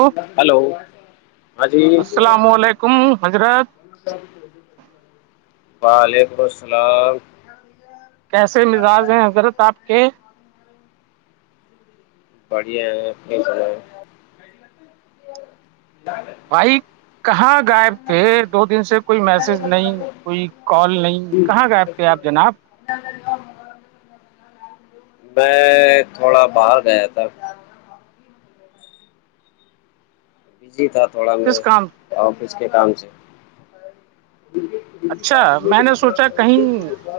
hello hello السلام علیکم حضرت وعلیکم السلام کیسے مزاج ہیں حضرت آپ کے بڑھیا ہے جان بھائی کہاں گائے پے دو دن سے کوئی میسج نہیں کوئی کال نہیں کہاں گئے تھے آپ جناب میں تھوڑا باہر گیا تھا بزی تھا تھوڑا میں کس کام آفس کے کام سے اچھا میں نے سوچا کہیں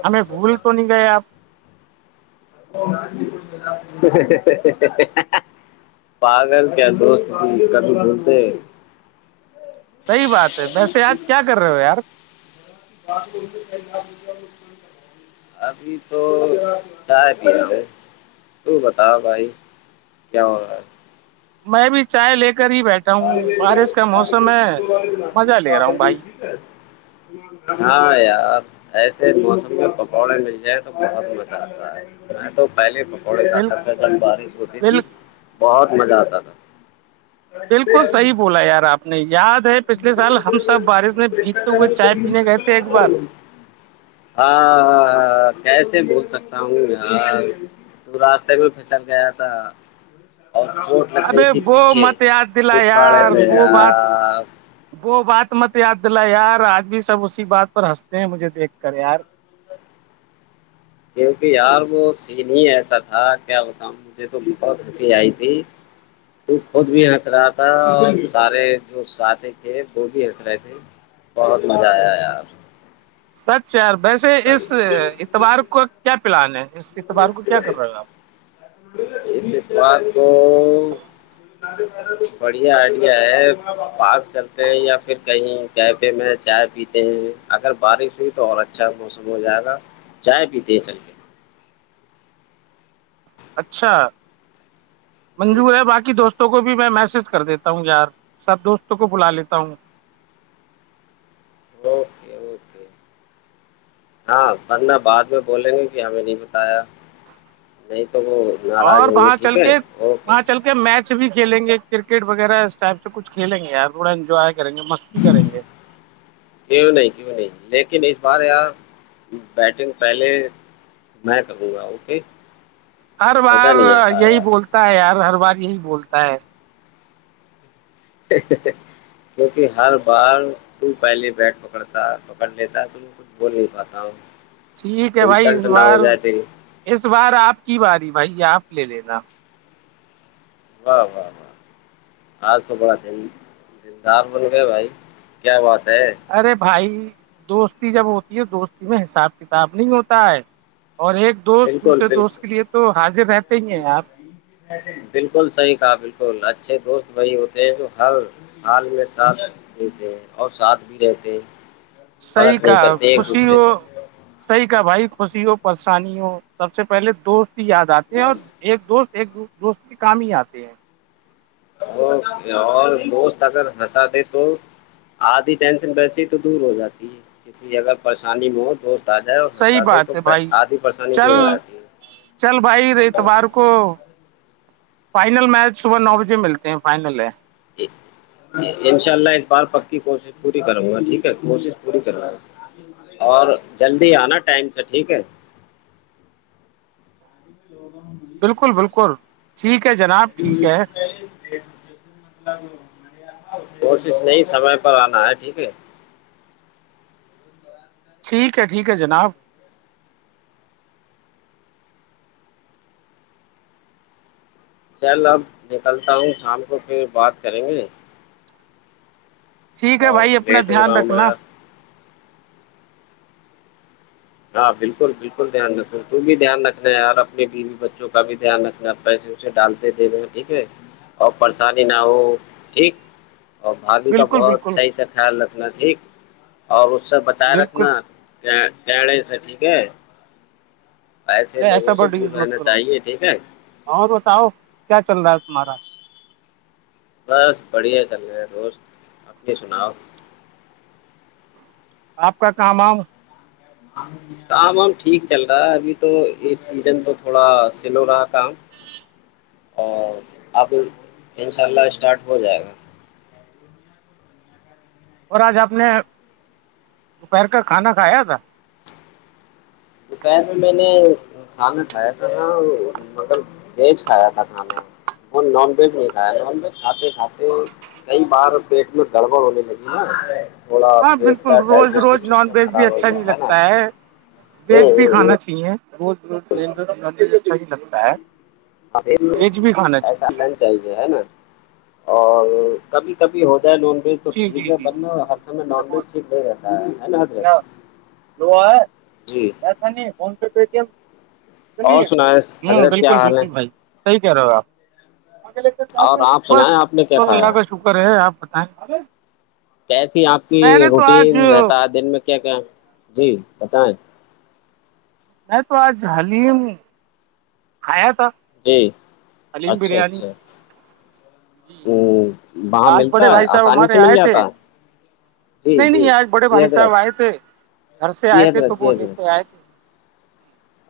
ہمیں بھگول تو نہیں گئے آپ [unintelligible] پاگل کیا دوست کی کبھی بولتے صحیح بات ہے ویسے آج کیا کر رہے ہو یار [inaudible] ابھی تو چائے پی رہا تھ ہے تو بتاؤ بھائی کیا ہو میں بھی چائے لے کر ہی بیٹھا [inaudible] ہوں بارش کا موسم ہے مزہ لے رہا ہوں بھائی ہاں یار ایسے موسم میں پکوڑے مل جائیں تو بہت مزہ آتا ہے میں تو پہلے پکوڑے کا بال تھا تھا بارش ہوتی بال تھی بہت مزہ آتا تھا بالکل صحیح بولا یار آپ نے یاد ہے پچھلے سال ہم سب بارش میں بیتتے ہوئے چائے پینے گئے تھے ایک بار ہاں کیسے بول سکتا ہوں تو راستے بھی پھسل گیا تھا اور چ کئی ابے وہ پیھے مت یاد دلا پچ یار والڑے وہ بات وہ بات مت یاد دلا یار آج بھی سب اسی بات پر ہنستے ہیں مجھے دیکھ کر یار کیونکہ یار وہ سین ایسا تھا کیا بتا مجھے تو بہت ہنسی آئی تھی تو خود بھی ہنس رہا تھا اور سارے جو ساتھی تھے وہ بھی ہنس رہے تھے بہت مزہ آیا یار سچ یار ویسے اس اتبار کا کیا پلان ہے اس اعتبار کو کیا کر رہے ہو آپ استوار کو بڑھیا آئیڈیا ہے پارک چلتے ہیں یا پھر کہیں کیفے میں چائے پیتے ہیں اگر بارش ہوئی تو اور اچھا موسم ہو جائے گا چائے پیتے ہے چلتے اچھا منجو ہے باقی دوستوں کو بھی میں میسج کر دیتا ہوں یار سب دوستوں کو بلا لیتا ہوں اوکے اوکے ہاں ورنہ بعد میں بولیں گے کہ ہمیں نہیں بتایا نہیں تو وہ ناراض اور ہوں گے وہاں چل ٹھیک ہے کے اوکے وہاں چل میچ بھی کھیلیں گے کرکٹ وغیرہ اس ٹائپ سے کچھ کھیلیں گے ار تھوڑا انجوائے کریں گے مستی کریں گے کیوں نہیں کیوں نہیں لیکن اس بار ار بیٹنگ پہلے میں کروں گا اوکے ہر مزہ بار نہیں آتا یہی یار بولتا ہے یار ہر بار یہی بولتا ہے کیونکہ ہر بار تو پہلے بیٹ پکڑتا پکڑ لیتا تو کچھ بول نہیں کاتا ہوں ٹھیک ہے بھائی انسلٹ اس نہ ہو بار جائے تیری اس بار آپ کی باری بھائی آپ لے لینا واہ واہ واہ آج تو بڑا دن ددار بول گئے بھائی کیا بات ہے ارے بھائی دوستی جب ہوتی ہے دوستی میں حساب کتاب نہیں ہوتا ہے اور ایک دوست بالکل دوسرے دوست کے لیے بالکل تو حاضر رہتے ہی ہیں آپ بالکل صحیح کہ بالکل اچھے دوست بی ہوتے ہیں جو ہر حال میں ساتھ دیتے اور ساتھ بھی رہتے صحی فرق نہیں کہ کرتے ایک خوشی دوسرے ہو سے صحیح کہ بھائی خوشی ہو پریشانی ہو سب سے پہلے دوست ہی یاد آتے ہیں اور ایک دوست ایک دو دوست کے کام ہی آتے ہیں وہ اور دوست اگر ہنسا دے تو آدھی ٹینشن بییسی تو دور ہو جاتی ہے کسی اگر پریشانی میں ہو دوست تازہ ہے اور ہس صحیح دے تو بات ہے بھائی آدھی پریشانی چل تو ہو آتی ہے چل بھائی اتوار کو فائنل میچ صبح نو بجے ملتے ہیں فائنل ہے ایک انشاء اللہ اس بار پک کی کوشش پوری کروں گا ٹھیک ہے کوشش پوری کروا گا اور جلدی آنا ٹائم سے ٹھیک ہے [inaudible] بالکل بالکل ٹھیک ہے جناب ٹھیک ہے کوشش نہیں سمے پر آنا ہے ٹھیک ہے ٹھیک ہے ٹھیک ہے جناب چل اب نکلتا ہوں شام کو پھر بات کریں گے ٹھیک ہے اور بھائی اپنا لیٹ ہو دھیان رہا ہوں میں رکھنا یار ہاں بالکل بالکل دھیان رکھنا ت تو بھی دھیان رکھنا ہے ار اپنی بیوی بچوں کا بھی دھیان رکھنا ہے پیسے اسے ڈالتے دے گئے ٹھیک ہے اور پریشانی نہ ہو ٹھیک اور بھاابھی کا بالکل بہت بالکل صحیح سے خیال رکھنا ٹھیک اور اس سے بچائے بالکل رکھنا کیا گڑے سے ٹھیک ہے ایسے ارے ایسا لوگوں سے برڈ دور یوز مت رہنا کرو چاہیے ٹھیک ہے اور بتاؤ کیا چل رہا ہے تمہارا بس بڑھیا چل رہے ہے دوست اپنی سناؤ آپ کا کام ہاں کام وام ٹھیک چل رہا ہے ابھی تو یہ سیزن تو تھوڑا سلو رہا کام اور آپ ان شاء اللہ اسٹارٹ ہو جائے گا اور آج آپ نے دوپہر کا کھانا کھایا تھا [inaudible] دوپہر میں میں نے کھانا کھایا تھا نا مطلب ویج کھایا تھا کھانا اور نان ویج نہیں کھایا نان ویج کھاتے کھاتے کئی بار پیٹ میں گڑبڑ ہونے لگی ہے ہاں بالکل روز روز نان ویج بھی خراب ہو اچھا گیا نہیں نا لگتا ہے ویج بھی کھانا چاہیے روزز اچھا ہی لگتا ہے ہاں ویج بھی کھانا چاہیے ایسا چاہیے ہے نا اور کبھی کبھی ہو جائے نان ویج تو جی ٹھیک جی ہے جی بن جی ہر سمے نان ویج ٹھیک نہیں رہتا ہے ناض کیا [unintelligible] جی ایسا نہیں ف پ اور سنائیں ہ حضرت کیا بکل حال ہے بکل بھائی صحیح کہہ رہے ہو اور آپگے آپ سنائیں بس آپ نے کیا کھایا اللہ کا شکر ہے آپ بتائیں کیسی آپ کی میں نے تو آج روٹین رہتا ہے میں دن میں کیا کیا جی بتائیں میں تو آج حلیم کھایا تھا جی حلیم اچھا بریانی اچھا جی ہاں وہاں آج ملتا بڑے ہے بھائی صاحب آسانی سے ہمارے مل آئے تھے جاتا ہے جی نہیں جی نہیں آج بڑے جی بھائی حدرت صاحب آئے تھے گھر سے جی آئے تھے حضرت تو جی وہ حضرت لیتے آئے تھے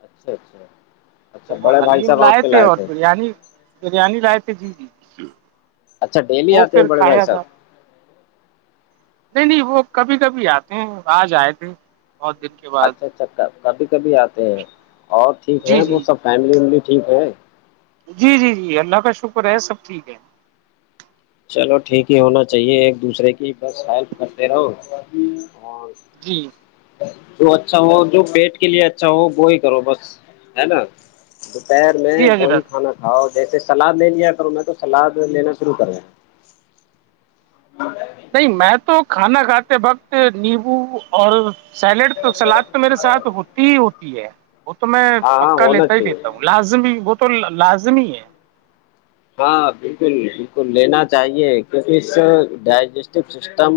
اچھا اچھا تو اچھا وہ بڑے بھائی حلیم صاحب آپ لائے کے تھے اور بریانی بریانی لائے تھے جی جی اچھا ڈیلی وہ آتے ہیں پھر بڑے بھائی کھایا تھا صاحب نہیں نہیں وہ کبھی کبھی آتے ہیں آج آئے تھے بہت دن کے بعد اچھا اچھا کبھی کبھی آتے ہیں اور ٹھیک جی ہیں وہ جی سب فیملی ویملی ٹھیک ہے جی جی جی اللہ کا شکر ہے سب ٹھیک ہے چلو ٹھیک ہے ہونا چاہیے ایک دوسرے کی بس ہیلپ کرتے رہو جی تو اچھا ہو جو پیٹ کے لیے اچھا ہو وہی کرو بس ہے نا دوپہر میں جی وہی حضرت کھانا کھاؤ جیسے سلاد لے لیا کروں میں تو سلاد لینا شروع کروں [unintelligible] نہیں میں تو کھانا کھاتے وقت نیبو اور سیلیڈ تو سلاد تو میرے ساتھ ہوتی ہی ہوتی ہے وہ تو میں ہاں ہاں پکا ہونا لیتا ہی چاہیے لیتا ہوں لازمی وہ تو لازمی ہے ہاں بالکل بالکل لینا چاہیے کیونکہ اس ڈائجسٹو سسٹم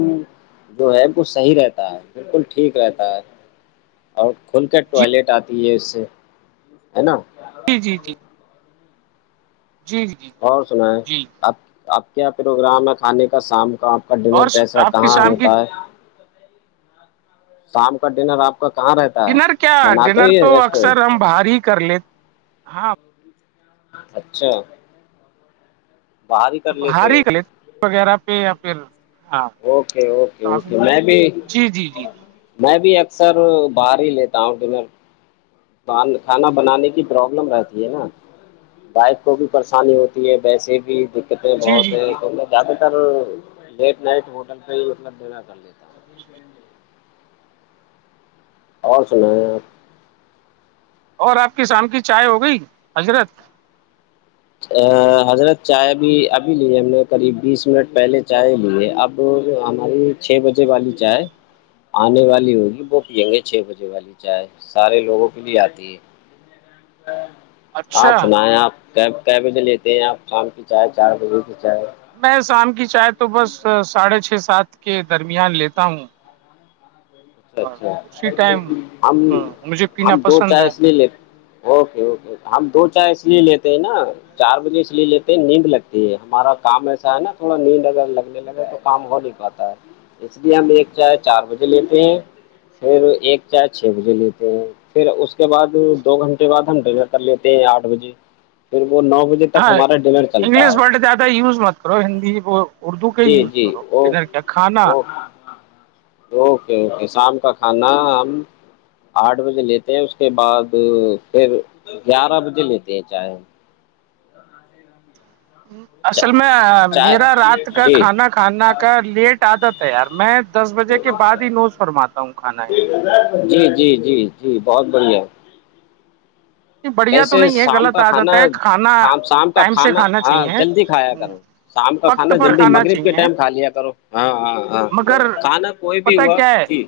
جو ہے وہ صحیح رہتا ہے بالکل ٹھیک رہتا ہے اور کھل کر جی ٹوائلیٹ آتی ہے اس سے ہے نا جی جی جی جی جی اور سنیں جی آپ آپ کیا پروگرام ہے کھانے کا شام کا کا اور ڈنر کیسا ہے آپ کی کہاں شام کی ہوتا ہے شام کا ڈنر آپ کا کہاں رہتا ہے ڈنر کیا بناتے ڈنر ہی تو ہے اکثر ہم ریسٹورینٹ باہر ہی کر لیتے ہاں اچھا باہر ہی کر ہار لیتے ہی ہو کا لی وغیرہ پہ یا پھر ہاں اوکے اوکے شام اوکے کو میں بھی جی جی جی جی میں بھی اکثر باہر ہی لیتا ہوں ڈنر کھانا بنانے کی پرابلم رہتی ہے نا بائک کو بھی پریشانی ہوتی ہے ویسے بھی کتنے جی جی بہت جی ہے تو مب زیادہ تر لیٹ نائٹ ہوٹل پہ ہی مطلب دینا کر لیتا ہے اور سنا ہے آپ اور آپ کی شام کی چائے ہو گئی حضرت ا حضرت چائے بھی ابھی لی ہے ہم نے قریب بیس منٹ پہلے چائے لی ہے اب تو ہماری چھ بجے والی چائے آنے والی ہوگی وہ پیئیں گے چھ بجے والی چائے سارے لوگوں کے لیے آتی ہے اچھا آپ سنا ہے آپ کی بجے لیتے ہیں آپ شام کی چائے چار بجے کی چائے میں شام کی چائے تو بس ساڑھے چھ سات کے درمیان لیتا ہوں اور اچھا اسی ٹائم اچھا ہم مجھے پینا ہم دو پسند ہے چوائس لے لیں اوکےوکے ہم دو چائے اس لیے لیتے ہیں نا چار بجے اس لیے لیتے ہیں نیند لگتی ہے ہمارا کام ایسا ہے نا تھوڑا نیند اگر لگنے لگے تو کام ہو نہیں پاتا ہے ہاں اس لیے ہم ایک چاہ چار بجے لیتے ہیں پھر ایک چار چھ بجے لیتے ہیں پھر اس کے بعد دو گھنٹے بعد ہم ڈریر کر لیتے ہیں آٹھ بجے پھر وہ نو بجے تک ہاں ہمارا ڈنر چلتا انگلش ہے ورڈ زیادہ یوز مت کرو ہندی وہ اردو کے ہی جی یوز جی کرو اوک کدھر کیا کھانا اوک اوکے اوکے شام کا کھانا ہم آٹھ بجے لیتے ہیں اس کے بعد پھر گیارہ بجے لیتے ہیں چاہے اصل میں چائے میرا رات کا جی کھانا کھانا کا لیٹ آتا تھا یار میں دس بجے کے بعد ہی نوز فرماتا ہوں کانا یہاں پہ جی جی جی جی بہت بڑھیا ہے یہ بڑھیا تو ویسے نہیں ہے شام غلط کا کھانا عادت ہے کھانا شام کا ٹائم سے کھانا ہاں جلدی کھایا چاہیے کرو شام کا وقت کھانا پر جلدی مغرب کے چاہیے ٹائم کھا لیا کرو ہاں ہاں ہاں مگر کھانا کوئی بھی پتا ہوا کیا ہے جی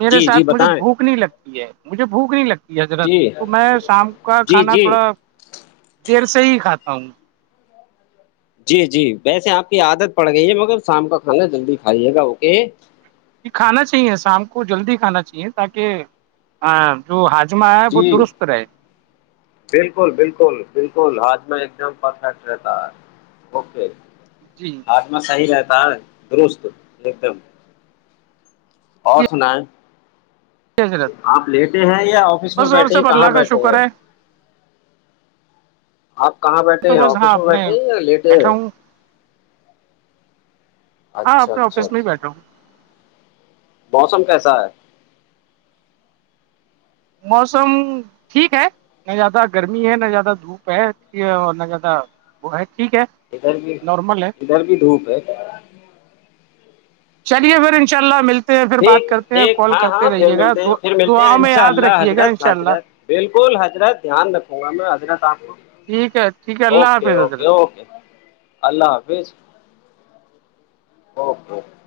میرے جی جی ساتھ مجھے بتائیں بھوک نہیں لگتی ہے مجھے بھوک نہیں لگتی حضرت جی تو میں شام کا جی کھانا جی تھوڑا دیر سے ہی کھاتا ہوں جی جی ویسے آپ کی عادت پڑ گئی ہے مگر شام کا کھانا جلدی کھائیے گا اوکے جی کھانا چاہیے شام کو جلدی کھانا چاہیے تاکہ ہاں جو ہاجمہ ہے وہ جی درست رہے بالکل بالکل بالکل آج میں ایک دم پرفیکٹ رہتا ہے اوکے جی آاتم صحیح رہتا ہے درست ایک دم اور جی سنا ہے حضرت آپ لیٹے ہیں یا آفس میں بس اور بیٹھے ہیں سب کہاں اللہ کا بیٹھے شکر ہیں ہے آپ کہاں بیٹھے تو ہیں بس ہاں آفس میں اپنے بیٹھے ہیں یا لیٹے بیٹھا ہے ہوں ہاں اچھا اپنے اچھا آفس میں ہی اچھا بیٹھا ہوں موسم کیسا ہے موسم ٹھیک ہے نہ زیادہ گرمی ہے نہ زیادہ دھوپ ہے اور نہ زیادہ وہ ہے ٹھیک ہے ادھر بھی نارمل ہے ادھر بھی دھوپ ہے چلیے پھر ان شاء اللہ ملتا پھر بات ٹھیک کرتے ہیں ٹھیک کال ہاں کرتے ہاں پھر رہیے گا ملتے ہیں پھر ملتے ہیں دعاؤں ان میں شاء یاد اللہ رکھیے گا ان حضرت شاء اللہ حضرت بالکل حضرت دھیان رکھوں گا میں حضرت آپ کو ٹھیک ہے ٹھیک ہے اللہ اوکے حافظ حضرت اوکے اوکے اللہ حافظ اوکےکے